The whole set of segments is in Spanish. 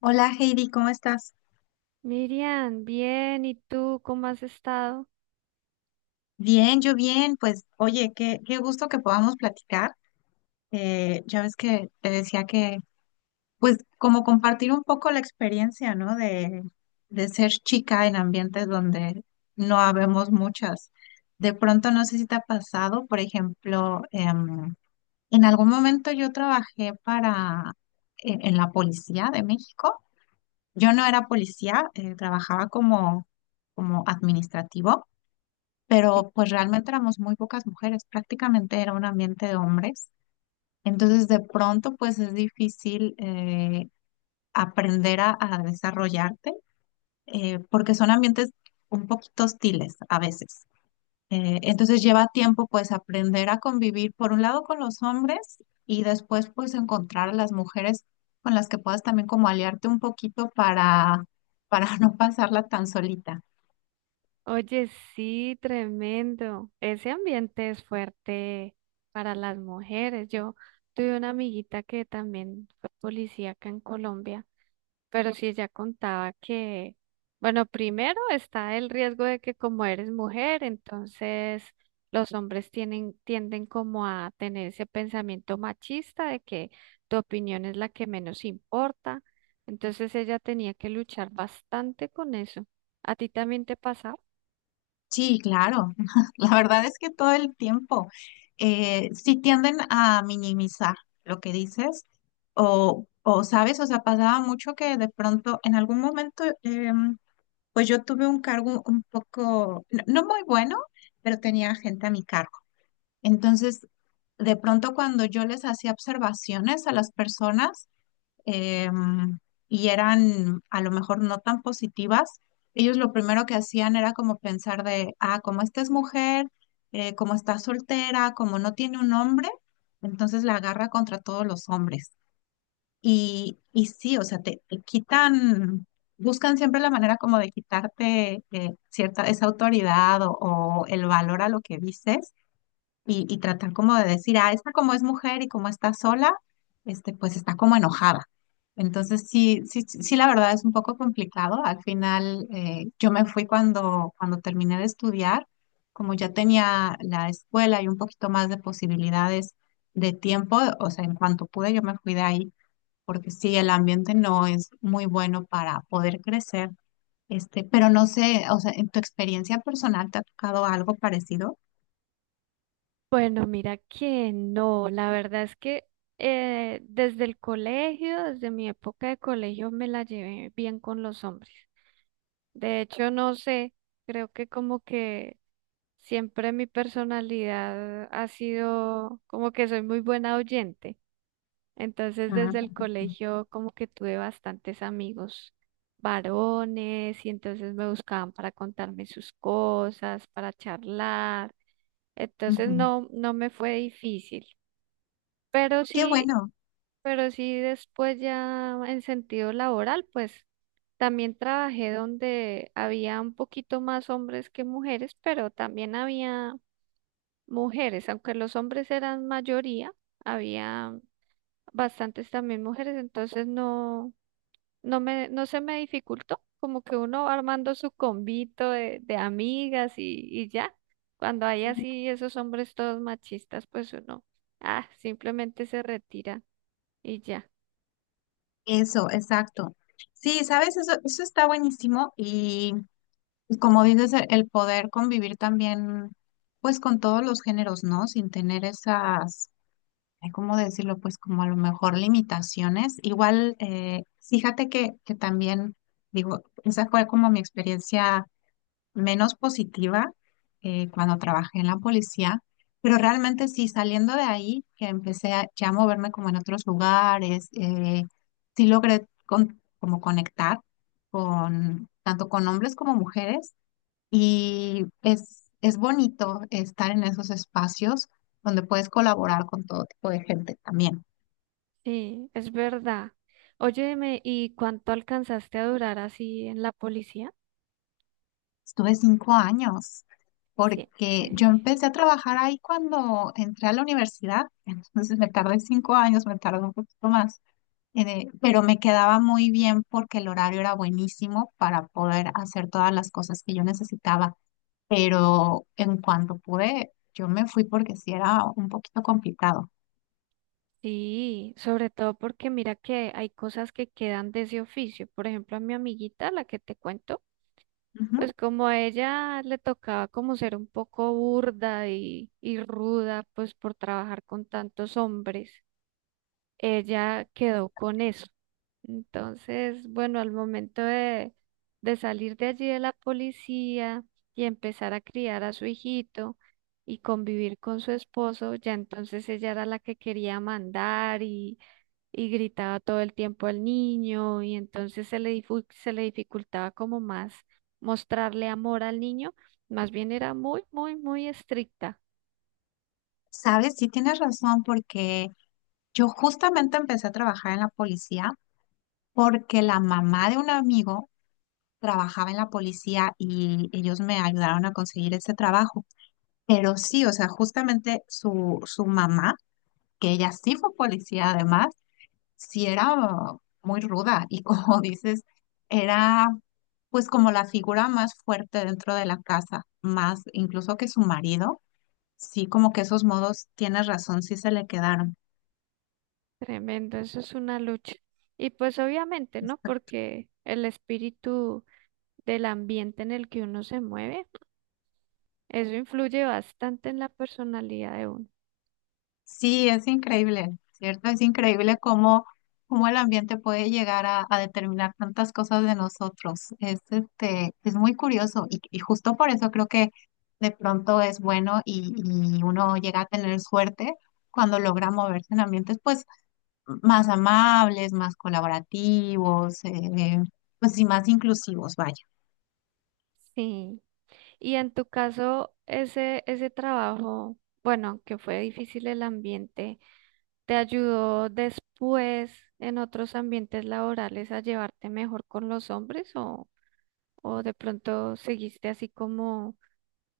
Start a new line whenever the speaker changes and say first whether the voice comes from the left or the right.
left: Hola Heidi, ¿cómo estás?
right: Miriam, bien, ¿y tú cómo has estado?
left: Bien, yo bien. Pues oye, qué gusto que podamos platicar. Ya ves que te decía que, pues como compartir un poco la experiencia, ¿no? De ser chica en ambientes donde no habemos muchas. De pronto, no sé si te ha pasado, por ejemplo, en algún momento yo trabajé en la policía de México. Yo no era policía, trabajaba como administrativo. Pero pues realmente éramos muy pocas mujeres, prácticamente era un ambiente de hombres. Entonces de pronto pues es difícil aprender a desarrollarte porque son ambientes un poquito hostiles a veces. Entonces lleva tiempo pues aprender a convivir por un lado con los hombres y después pues encontrar a las mujeres con las que puedas también como aliarte un poquito para no pasarla tan solita.
right: Oye, sí, tremendo. Ese ambiente es fuerte para las mujeres. Yo tuve una amiguita que también fue policía acá en Colombia. Pero sí, ya contaba que, bueno, primero está el riesgo de que como eres mujer, entonces los hombres tienden como a tener ese pensamiento machista de que tu opinión es la que menos importa. Entonces ella tenía que luchar bastante con eso. ¿A ti también te pasaba?
left: Sí, claro. La verdad es que todo el tiempo sí tienden a minimizar lo que dices sabes, o sea, pasaba mucho que de pronto en algún momento, pues yo tuve un cargo un poco, no, no muy bueno, pero tenía gente a mi cargo. Entonces, de pronto cuando yo les hacía observaciones a las personas, em, y eran a lo mejor no tan positivas, ellos lo primero que hacían era como pensar de, ah, como esta es mujer, como está soltera, como no tiene un hombre, entonces la agarra contra todos los hombres. Y sí, o sea, te quitan, buscan siempre la manera como de quitarte cierta, esa autoridad o el valor a lo que dices y tratar como de decir, ah, esta como es mujer y como está sola, este, pues está como enojada. Entonces, sí, sí, sí, sí, la verdad es un poco complicado. Al final, yo me fui cuando terminé de estudiar, como ya tenía la escuela y un poquito más de posibilidades de tiempo, o sea, en cuanto pude, yo me fui de ahí, porque sí, el ambiente no es muy bueno para poder crecer. Este, pero no sé, o sea, en tu experiencia personal, ¿te ha tocado algo parecido?
right: Bueno, mira que no, la verdad es que desde el colegio, desde mi época de colegio, me la llevé bien con los hombres. De hecho, no sé, creo que como que siempre mi personalidad ha sido como que soy muy buena oyente. Entonces,
left: Ah,
right: desde el
left: perfecto.
right: colegio como que tuve bastantes amigos varones y entonces me buscaban para contarme sus cosas, para charlar. Entonces
left: Ujú.
right: no me fue difícil, pero
left: Qué
right: sí,
left: bueno,
right: pero sí después ya en sentido laboral, pues también trabajé donde había un poquito más hombres que mujeres, pero también había mujeres, aunque los hombres eran mayoría, había bastantes también mujeres, entonces no se me dificultó, como que uno va armando su convito de amigas y ya. Cuando hay así esos hombres todos machistas, pues uno, ah, simplemente se retira y ya.
left: eso, exacto. Sí, sabes, eso está buenísimo y como dices, el poder convivir también, pues con todos los géneros, ¿no? Sin tener esas, ay, ¿cómo decirlo? Pues como a lo mejor limitaciones. Igual, fíjate que también, digo, esa fue como mi experiencia menos positiva cuando trabajé en la policía, pero realmente sí, saliendo de ahí, que empecé ya a moverme como en otros lugares, sí logré como conectar con tanto con hombres como mujeres y es bonito estar en esos espacios donde puedes colaborar con todo tipo de gente también.
right: Sí, es verdad. Óyeme, ¿y cuánto alcanzaste a durar así en la policía?
left: Estuve 5 años,
right: Sí.
left: porque yo
right: eh,
left: empecé a trabajar ahí cuando entré a la universidad, entonces me tardé 5 años, me tardé un poquito más, pero me quedaba muy bien porque el horario era buenísimo para poder hacer todas las cosas que yo necesitaba, pero en cuanto pude, yo me fui porque sí era un poquito complicado.
right: Sí, sobre todo porque mira que hay cosas que quedan de ese oficio. Por ejemplo, a mi amiguita, la que te cuento.
left: Ujú.
right: Pues como a ella le tocaba como ser un poco burda y ruda, pues por trabajar con tantos hombres, ella quedó con eso. Entonces, bueno, al momento de salir de allí de la policía y empezar a criar a su hijito y convivir con su esposo, ya entonces ella era la que quería mandar y gritaba todo el tiempo al niño y entonces se le dificultaba como más mostrarle amor al niño, más bien era muy, muy, muy estricta.
left: Sabes, sí tienes razón, porque yo justamente empecé a trabajar en la policía porque la mamá de un amigo trabajaba en la policía y ellos me ayudaron a conseguir ese trabajo. Pero sí, o sea, justamente su mamá, que ella sí fue policía además, sí era muy ruda y como dices, era pues como la figura más fuerte dentro de la casa, más incluso que su marido, sí como que esos modos, tienes razón, sí se le quedaron.
right: Tremendo, eso es una lucha. Y pues obviamente, ¿no? Porque el espíritu del ambiente en el que uno se mueve eso influye bastante en la personalidad de uno.
left: Sí, es increíble, ¿cierto? Es increíble cómo el ambiente puede llegar a determinar tantas cosas de nosotros. Es muy curioso y justo por eso creo que de pronto es bueno y uno llega a tener suerte cuando logra moverse en ambientes pues más amables, más colaborativos, pues y más inclusivos, vaya.
right: Sí. Y en tu caso, ese trabajo, bueno, que fue difícil el ambiente, ¿te ayudó después en otros ambientes laborales a llevarte mejor con los hombres o de pronto seguiste así como,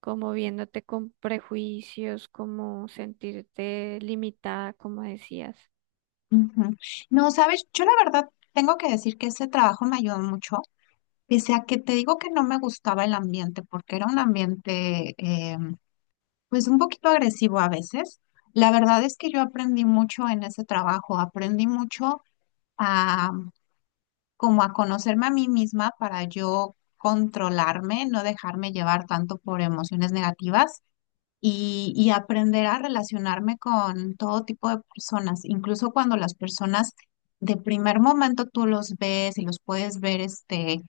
right: como viéndote con prejuicios, como sentirte limitada, como decías?
left: Ujú. No, sabes, yo la verdad tengo que decir que ese trabajo me ayudó mucho. Pese a que te digo que no me gustaba el ambiente, porque era un ambiente pues un poquito agresivo a veces, la verdad es que yo aprendí mucho en ese trabajo, aprendí mucho a como a conocerme a mí misma para yo controlarme, no dejarme llevar tanto por emociones negativas y aprender a relacionarme con todo tipo de personas, incluso cuando las personas de primer momento tú los ves y los puedes ver, este,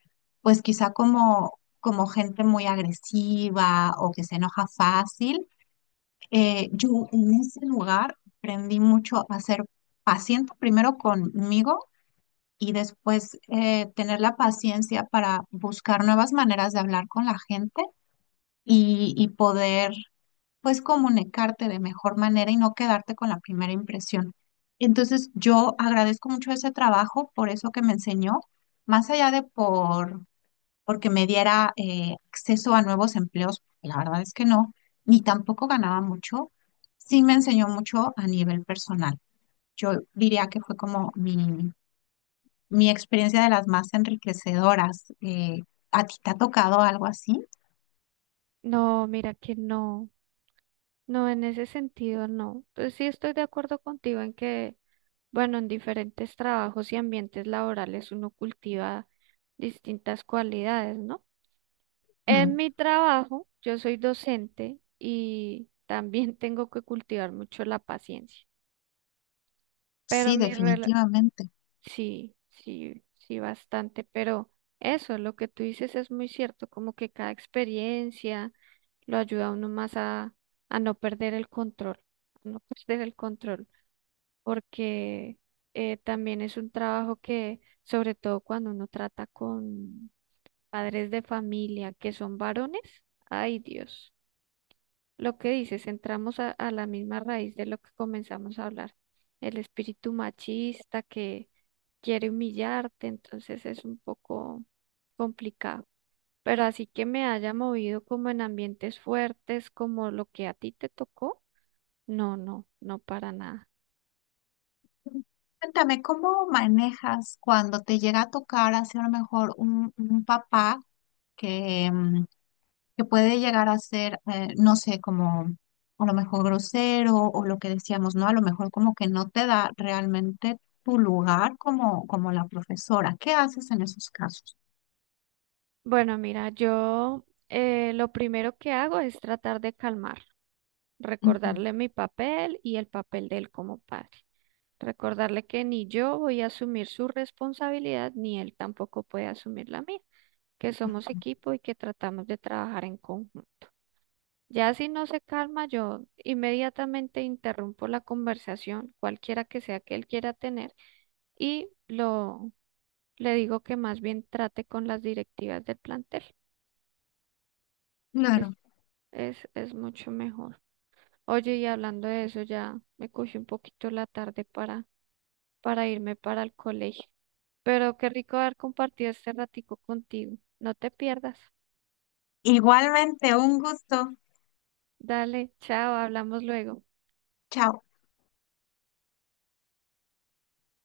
left: pues quizá como, gente muy agresiva o que se enoja fácil. Yo en ese lugar aprendí mucho a ser paciente primero conmigo. Y después tener la paciencia para buscar nuevas maneras de hablar con la gente y poder pues comunicarte de mejor manera y no quedarte con la primera impresión. Entonces, yo agradezco mucho ese trabajo por eso que me enseñó, más allá de porque me diera acceso a nuevos empleos, la verdad es que no, ni tampoco ganaba mucho, sí me enseñó mucho a nivel personal. Yo diría que fue como mi experiencia de las más enriquecedoras. ¿A ti te ha tocado algo así?
right: No, mira que no. No, en ese sentido no. Pues sí estoy de acuerdo contigo en que, bueno, en diferentes trabajos y ambientes laborales uno cultiva distintas cualidades, ¿no? En
left: Mm,
right: mi trabajo, yo soy docente y también tengo que cultivar mucho la paciencia, pero
left: sí, definitivamente.
right: sí, sí, sí, bastante, pero eso, lo que tú dices es muy cierto, como que cada experiencia lo ayuda a uno más a no perder el control, a no perder el control, porque también es un trabajo que, sobre todo cuando uno trata con padres de familia que son varones, ay Dios. Lo que dices, entramos a la misma raíz de lo que comenzamos a hablar, el espíritu machista que quiere humillarte, entonces es un poco complicado. Pero así que me haya movido como en ambientes fuertes, como lo que a ti te tocó, no, no, no para nada.
left: Cuéntame, ¿cómo manejas cuando te llega a tocar hacer a lo mejor un papá que, mm, que puede llegar a ser, no sé, como a lo mejor grosero o lo que decíamos, ¿no? A lo mejor como que no te da realmente tu lugar como la profesora. ¿Qué haces en esos casos?
right: Bueno, mira, yo lo primero que hago es tratar de calmar,
left: Ujú,
right: recordarle mi papel y el papel de él como padre. Recordarle que ni yo voy a asumir su responsabilidad, ni él tampoco puede asumir la mía, que somos
left: ujú.
right: equipo y que tratamos de trabajar en conjunto. Ya si no se calma, yo inmediatamente interrumpo la conversación, cualquiera que sea que él quiera tener, y lo le digo que más bien trate con las directivas del plantel. Es,
left: Claro.
right: es mucho mejor. Oye, y hablando de eso, ya me cogí un poquito la tarde para irme para el colegio. Pero qué rico haber compartido este ratico contigo. No te pierdas.
left: Igualmente, un gusto.
right: Dale, chao, hablamos luego.
left: Chao.